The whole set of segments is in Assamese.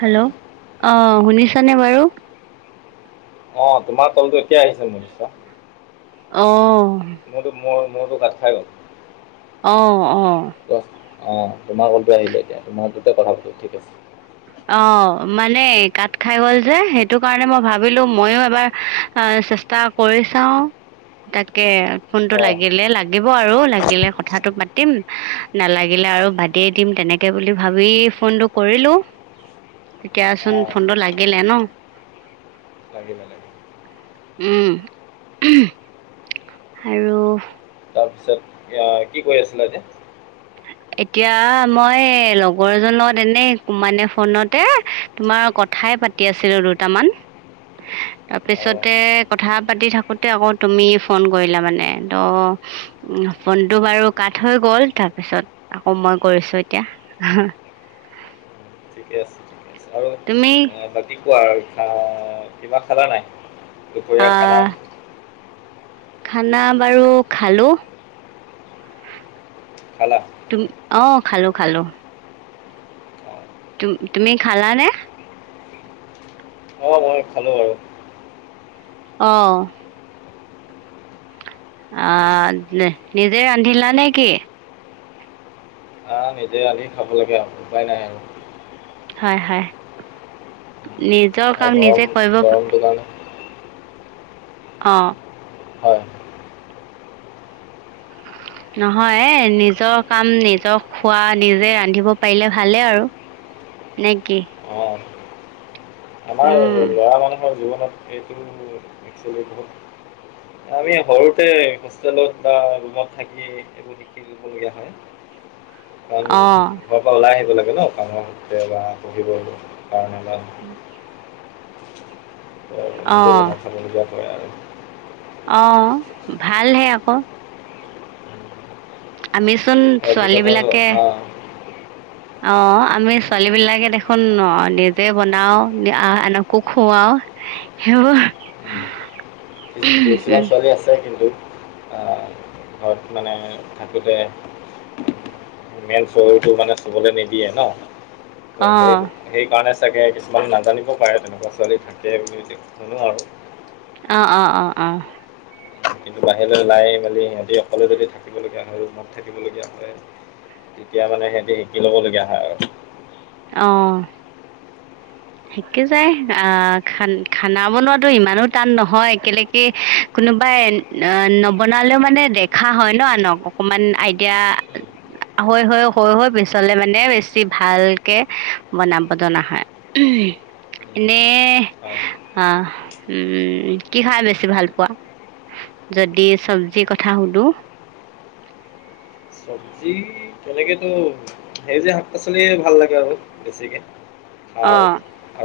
হেল্ল' অ শুনিছানে বাৰু? অ তোমাৰ কলটো এতিয়া আহিছে মোৰ ওচৰত। অ। মোৰতো মোৰ মোৰতো কাট খাই গ'ল। অহ অহ কোৱা অঁ তোমাৰ কলটো আহিলে এতিয়া তোমাৰতে কথা পাতিম ঠিক আছে অ মানে কাট খাই গ'ল যে সেইটো কাৰণে মই ভাবিলো মইও এবাৰ চেষ্টা কৰি চাওকচোন তাকে ফোনটো অঁ লাগিলে লাগি আৰু লাগিলে কথাটো পাতিম নালাগিলে আৰু বাদেই দিম তেনেকে বুলি ভাবি ফোনটো কৰিলো এতিয়াচোন অঁ ফোনটো লাগিলে ন লাগিলে লাগিলে উম আৰু অ কি কৈ আছিলা যে এতিয়া মই লগৰ এজনৰ লগত এনেই মানে ফোনতে তোমাৰ কথ কথাই পাতি আছিলো দুটামান অঁ তাৰপিছতে কথা পাতি থাকোতে আকৌ তুমি ফোন কৰিলা মানে ত উম ফোনটো বাৰু কাট হৈ গ'ল তাৰপিছত আকৌ মই কৰিছো এতিয়া ঠিকে আছে ঠিকে আৰু তুমি বাকী কোৱা আৰু ভা কিবা খালা নাই দুপৰীয়া খানা আহ খানা বাৰু খালো খালা তুম অ খালো খালো তু তুমি খালানে অঁ অঁ মই খালোঁ আৰু অহ উম, অহ নি নিজেই ৰান্ধিলা নে কি অ নিজে ৰান্ধি খাব লগীয়া হল উপায় নাই আৰু হয় হয় নিজৰ আৰু কাম গৰম নিজে কৰিব গৰমটো কাৰণে অ। হয়। নহয় নিজৰ কাম, নিজৰ খোৱা, নিজে ৰান্ধিব পাৰিলে ভালে আৰু। নেকি? অঁ আমাৰ ল'ৰা মানুহৰ জীৱনত এইটো এক্সুৱেলি বহুত আমি সৰুতে হোষ্টেলত বা ৰুমত থাকি, এইবোৰ শিকিব লগীয়া হয়। [inaudible] কাৰণ অঁ ঘৰ পা ওলাই আহিব লাগে ন কামত, দেওবাৰ পঢ়িব কাৰণে বা উম। নিজে বনাই খাব লগীয়া হৈ আৰু। অ ভালহে আক। আমিচোন সেই ছোৱালী অভিজ্ঞতা বিলাকে অঁ অ আমি ছোৱালী বিলাকে দেখোন, অ নিজে বনাও আ আনকো খোৱাও। হেঅ কিছুমান ছোৱালী আছে কিন্তু। আ ঘৰত মানে থাকোঁতে মেইন চৰুতো মানে চুবলে নিদিয়ে ন, ত সেই অ', সেইকাৰণে চাগে কিছুমান নাজানিব পাৰে তেনেকুৱা ছোৱালী থাকে, বুলি শুনো আৰু। অ, অ, অ, অ। বাহিৰলে ওলাই মেলি সিহঁতি অকলে যদি থাকিবলগীয়া হয়, ৰুমত থাকিবলগীয়া হয়। তেতিয়া মানে সেতি শিকি ল'ব লগীয়া হয় আৰু। অ। সে যাই আহ খান খানা বনোৱাাতো ইমানো টান নহয় কেলেকি কোনোবাই অ নবনালেও মানে দেখা হয় ন আনক অকমান আইডিয়া হৈ হৈ হৈ হৈ পিছলে মানে বেছি ভালকে বনাব জনা হয়। উঃ এনে হয় অ উম কি খাই বেছি ভাল পোৱা? যদি চব্জিৰ কথা সুধো চবজি তেনেকেতো সেই যে শাক পাচলিয়ে ভাল লাগে আৰু বেছিকে স অঁ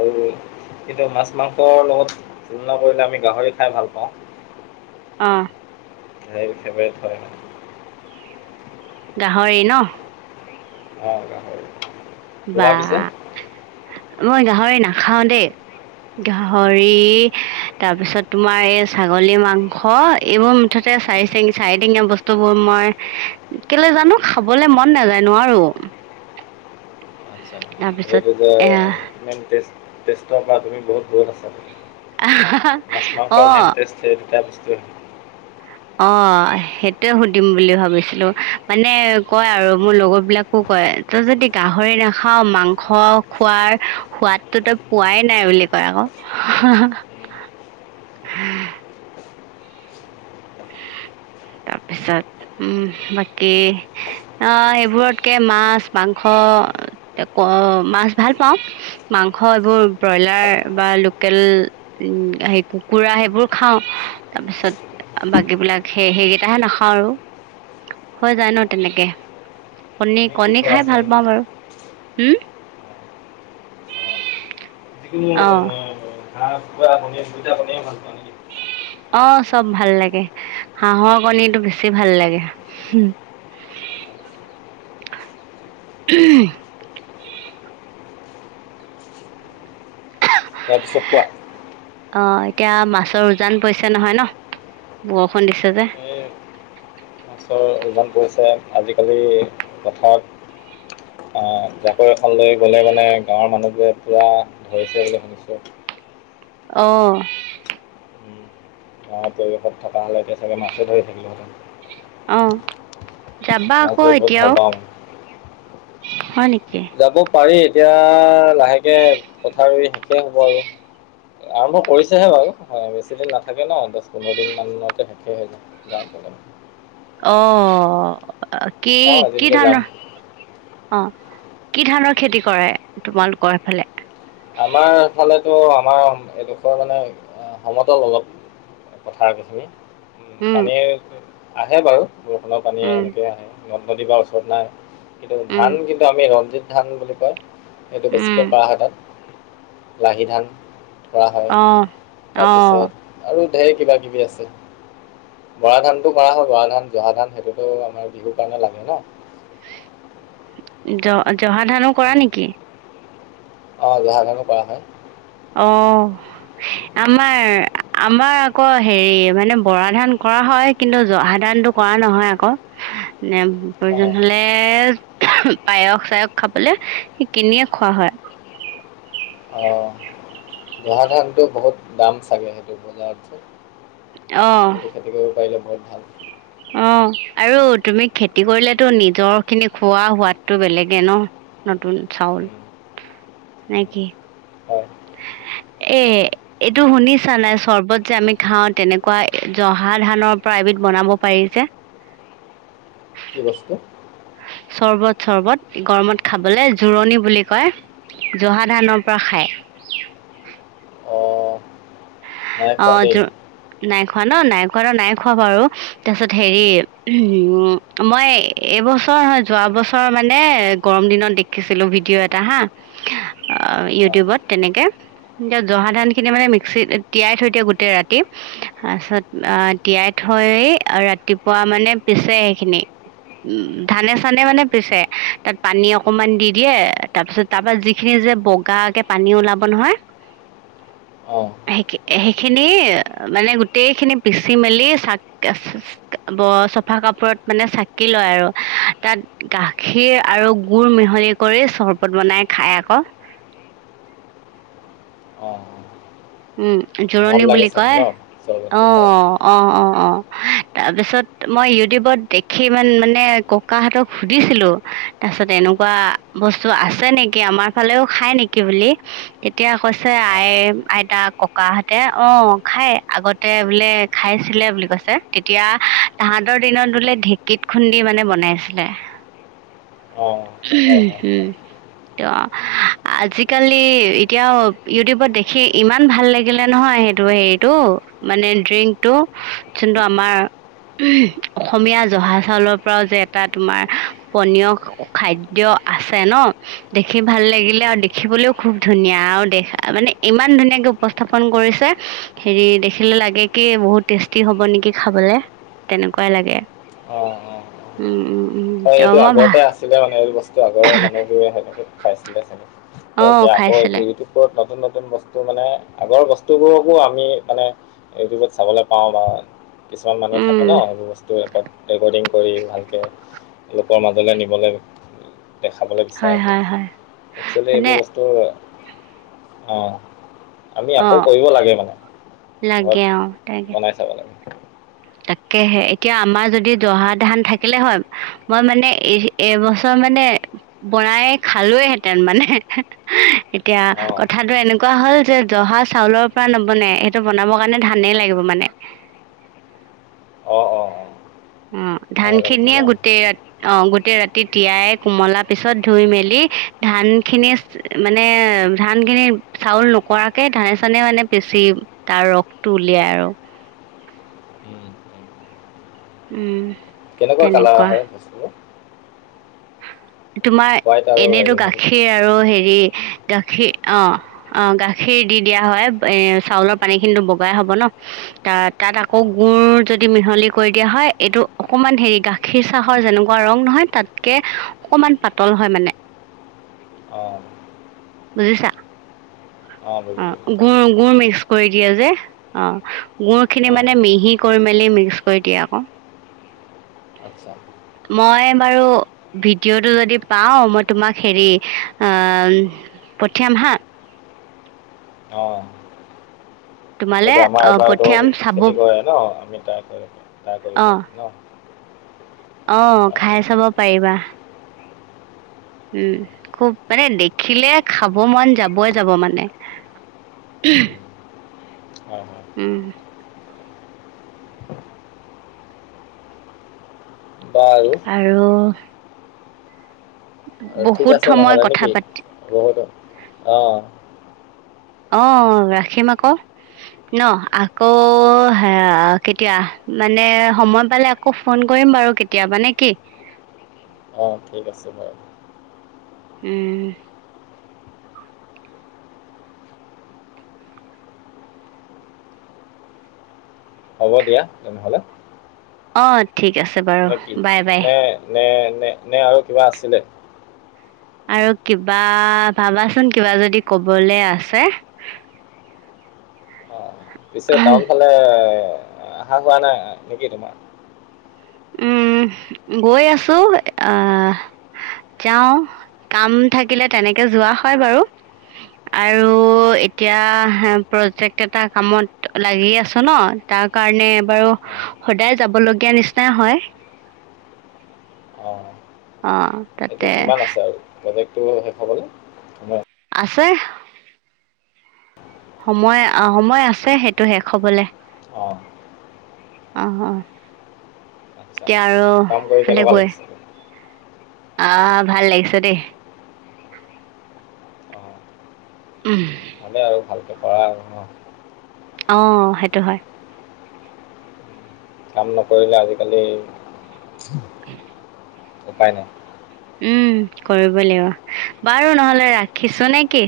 আৰু কিন্তু মাছ মাংসৰ লগত যোলনা কৰিলে আমি গাহৰি খাই ভাল পাওঁ অঁ হ ফেভৰেট হয় গাহৰি ন অ হয় বা মই গাহৰি নাখাও দেই গাহৰি তাৰপিছত তোমাৰ এই ছাগলী মাংস এইবোৰ মুঠতে চাৰি ঠেং চাৰিঠেঙীয়া বস্তু বোৰ মই কেলে জানো খাবলে মন নাযায় নোৱাৰো [unintelligible] আচ্ছা তাৰপিছত সেইটো যে এ ম তেষ্টৰ পৰা তুমি বহুত বহুত আছা মাছ মাংস অঁ মেনটেষ্ট দুটা বস্তু অ সেইটোয়ে সুধিম বুলি ভাবিছিলো মানে কয় আৰু মোৰ লগৰ বিলাকক কয় তই যদি গাহৰি নাখাও মাংস খোৱাৰ সোৱাদটো তই পোৱাই নাই বুলি কয় আকৌ উম, তাপ তাৰপিছত বাকী এইবোৰতকৈ মাছ মাংস ক মাছ ভাল পাওঁ মাংস এইবোৰ ব্ৰইলাৰ বা লোকেল হেই কুকুৰা সেইবোৰ খাওঁ তাৰপিছত বাকীবিলাক সেই সেইকেইটাহে নাখাওঁ আৰু হৈ যায় ন তেনেকে কণী কণীটো কণী খোৱা খাই ভাল চাগে পাওঁ বাৰু হম অঁ, যিকোনো অ হাঁহ কুকৰা কনীৰ দুইটা কনিয়ে ভাল পোৱা নে অ চব ভাল লাগে হাঁহৰ কণীটো বেছি ভাল লাগে [unintelligible] তাৰপিছত কোৱা অ এতিয়া মাছৰ উজান পৰিছে নহয় ন বৰষুণ দিছে যে এই মাছৰ ওজান পৰিছে আজিকালি পথাৰত আহ জাকৈ এখন লৈ গলে মানে গাঁৱৰ মানুহ যে পুৰা ধৰিছে বুলি শুনিছো আহ উম, পৰিৱেশত থকা হ'লে এতিয়া চাগে মাছে ধৰি থাকিলোহেঁতেন অ যাবা মাছ আকৌ ধৰি বহুত এতিয়াও ভাল পাওঁ মই হয় নেকি যাব পাৰি এতিয়া লাহেকে পথাৰ ৰু ই শেষে হ'ব আৰু আৰম্ভ কৰিছেহে বাৰু বেছি দিন নাথাকে ন দহ পোন্ধৰ দিন মানতে শেষে হৈ যায় গাঁ অ কি চাওঁ কি এদিনকে যাম ধৰণৰ অ কি ধানৰ খেতি কৰে তোমালোকৰ এফালে তো আমাৰ এইডোখৰ মানে সমতল অলপ পথাৰকেইখিনি উ উম পানী আহে বাৰু বৰষুণৰ পানীয়ে উম সেনেকে আহে নদ নদী বা ওচৰত নাই কিন্তু উম ধান কিন্তু আমি ৰঞ্জিত ধান বুলি কয় এইটো বেছিকৈ উম কৰা হয় তাত লাহি ধান কৰা হয় অ অ তাৰপিছত আৰু ঢেৰ কিবা কিবি আছে বৰা ধানতটো কৰা হয় বৰা ধান জহা ধান সেইটোতো আমাৰ বিহু কাৰণে লাগে ন জ জহা ধানো কৰা নেকি অ জহা ধানো কৰা হয় অ আমাৰ আমাৰ আকৌ হেৰি মানে বৰা ধান কৰা হয় কিন্তু জহা ধানটো কৰা নহয় আকৌ ন অঁ প্ৰয়োজন হলে পায়স চায়স খাবলৈ সেই কিনিয়ে খোৱা হয় অঁ জহা ধানতটো বহুত দাম চাগে সেইটো বজাৰত অ সেইটো খেতি কৰিব পাৰিলে বৰ ভাল অ আৰু তুমি খেতি কৰিলেতো নিজৰ খিনি খোৱা সোৱাদটো বেলেগে ন নতুন চাউল, উম, উম, নেকি? হয়। [unintelligible] এ এইটো শুনিছা নাই চৰ্বত যে আমি খাওঁ তেনেকুৱা জহা ধানৰ পৰা এবিধ বনাব পাৰি যে। কি বস্তু? [unintelligible] চৰ্বত চৰ্বত, গৰমত খাবলৈ জোৰণি বুলি কয়, জহা ধানৰ পৰা খাই। [unintelligible] অ। নাই অ খোৱা দেই। জো- নাই খোৱা ন নাই খোৱা ন নাই খোৱা বাৰু তাৰপিছত হেৰি উ মই এবছৰ যোৱা বছৰ মানে গৰম দিনত দেখিছিলো ভিডিঅ' এটা হা অ অঁ ইউটিউবত তেনেকে, জহা ধানখিনি মানে মি তিয়াই থৈ দিয়ক গোটেই ৰাতি তাৰপিছত অ তিয়াই থৈ ৰাতিপুৱা তাৰ মানে পিছে এইখিনি। উ ধানে চানে মানে পিছে, তাত পানী অকমান দি দিয়ে তাৰ পিছত তাৰ পৰা যিখিনি যে বগাকে পানী ওলাব নহয়। অ। সেই সেইখিনি মানে গোটেই খিনি পিচি মেলি চাক চা ব চফা কাপোৰত মানে চাকি লয় আৰু তাত গাখীৰ আৰু গুৰ মিহলি কৰি চৰবত বনাই খাই আক। অঁ অঁ। উম ভাল জোৰণি লাগে বুলি চাগে কয় ন অ চৰবতটো খাই অ অ অ তা তাপিছত মই ইউটিউবত দেখি ইমান মানে ককাহঁতক সুধিছিলো তাৰপিছত এনেক কিবা বস্তু আছে নেকি আমাৰ ফালেও খায় নেকি বুলি? তেতিয়া কৈছে অঁ আই আইতা ককাহঁতে অ খাই আগতে বোলে খাইছিলে বুলি কৈছে। তেতিয়া তাহাঁতৰ দিনত বোলে ঢেঁকীত খুন্দি মানে বনাইছিলে। অঁ হয় হয় [unintelligible] ত আজিকালি এতিয়াও ইউটিউবত দেখ সেই ইমান ভাল লাগিলে নহয় সেইটো হেৰিটো মানে ড্ৰিংকটো যোনটো আমাৰ অসমীয়া জহা চাউলৰ পৰাও যে এটা তোমাৰ পনীয় খাদ্য আছে ন দেখি ভাল লাগিলে উম, আৰু দেখিবলেও খুব ধুনীয়া আৰু দেখ মানে ইমান ধুনীয়াকে উপস্থাপন কৰিছে হেৰি দেখিলে লাগে কি বহুত টেষ্টি হ'ব নেকি খাব লে তেনেকুৱাই লাগে অঁ অঁ অঁ উম উম। হয় তেওঁ এইটো মই ভা আগৰতে আছিলে মানে এই বস্তু আগৰ মানুহবোৰে সেনে খাইছিলে চাগে। হয় অঁ এতিয়া খাইছিলে আকৌবোৰ ইউটিউব নতুন নত তুন বস্তু মানে আগৰ বস্তুবোৰকো আমি মানে ইউটিউবত চাবলৈ পাওঁ বা কিছুমান মানুহ থাকে উম ন সেইবোৰ বস্তু ৰেক ৰেকৰ্ডিং কৰি ভালকে লোকৰ মাজলৈ নিবলে দেখাবলে হয় বিচাৰে। হয় হয় একচুৱেলি মানে এইবোৰ বস্তু অ'। আমি আকৌ অঁ কৰিব লাগে মানে লাগে অঁ তাকে ঘৰত বনাই চাব লাগে। তাকেহে এতিয়া আমাৰ যদি জহা ধান থাকিলে হয়, মই মানে এইবছৰ মানে বনাইে খালো হেঁতেন, মানে এতিয়া অঁ কথাটো এনেকুৱা এনেকুৱা হল যে জহা চাউলৰ পৰা নবনাই সেইটো বনাব কাৰণে ধানেই লাগিব মানে। [inaudible] অঁ অঁ অঁ অ', ধান ভালে লাগিব খিনিয়ে ন গোটেই ৰাতি অ', গোটেই ৰাতি তিয়াই কোমলা পিছত ধুই মেলি ধান খিনি মানে, ধান খিনি চাউল নকৰাকে ধানে চানে মানে পি [unintelligible] তাৰ ৰসটো উলিয়াই আৰু। উম। কেনেকুৱা কালাৰ তেনেকুৱা হয় বস্তুটো? তোমাৰ হোৱাইট আৰু এনেতো হেৰি হয় নেকি গাখীৰ আৰু হেৰি গাখীৰ অ অঁ গাখীৰ দি দিয়া হয় এ চাউলৰ পানী খিনিতো বগাই হব ন? ত তাত আকৌ অঁ গুৰ যদি মিহলি কৰি দিয়া হয় এইটো অকমান হেৰি গাখীৰ চাহত যেনেকুৱা ৰং নহয় তাতকে অকমান পাতল হয় মানে। অঁ বুজিছা বুজিলোঁ অঁ বুজিলোঁ গুৰ গুৰ মিক্স-' কৰি দিয়ে যে অ গুৰ খিনি অঁ মানে মিহি কৰি মেলি মিক্স কৰি দিয়ে আক। [inaudible] আচ্ছা মই বাৰু ভিডিঅ'টো যদি পাওঁ মই তোমাক হেৰি অ পঠিয়াম হা অঁ তোমালে এইটো আমাৰ অ এবাৰতো পঠিয়াম চাব খেতি কৰে ন আমি ট্ৰাই ট্ৰাই কৰিব অ পাৰিম ন? অ অঁ হয় খাই হয় চাব পাৰিবা। উম খুব মানে দেখিলে খাব মন যাবই যাব মানে। উম, উম, হয় হয় উম বাৰু আৰু আহ, ঠিক বহুত আছে সময় নহ'লে কথা নেকি পাতি বহুত অঁ অঁ ৰাখিম আক। ন আকৌ হা কেতিয়া মানে সময় পালে আকৌ ফোন কৰি দিম বাৰু কেতিয়াবা নেকি? অ' ঠিক আছে। বাৰু! উম। হ'ব দিয়া তেনেহলে। অ' ঠিক আছে বাৰু নে কি বাই বাই। নে নে নে আৰু কিবা আছিলে? আৰু কিবা ভাবাচোন কিবা যদি কবলৈ আছে। অঁ পিছে টাউন ফালে আহা হোৱা নাই নেকি তোমাৰ। উম, গৈ আছো অহ। যাওঁ কাম থাকিলে তেনেকে যোৱা হয় বাৰু। আৰু এতিয়া প্ৰজেক্ট এটা কামত লাগি আছ ন তাৰ। তাৰ কাৰণে বাৰু অঁ সদায় যাব লগীয়া নিচিনাই হয়। অঁ অ'। এইটো তাতে কিমান আছে আৰু প্ৰজেক্টটো শেষ হ'বলৈ ন'। আছেই। সময় অ' সময় আছে সেইটো শেষ হ'বলৈ। অঁ অ' অ' আচ্ছা এতিয়া আৰু কাম কৰি সেইফালে কেনেকুৱা গৈ। লাগিছে অ' ভাল লাগিছ দেই। উম। ভালে আৰু ভালকৈ কৰা আৰু ন'। অ' সেইটো হয়। কাম নকৰিলে আজিকালি উপায় নাই। উম কৰিব লাগিব, বাৰু নহলে ৰাখিছো নে কি?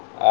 নাই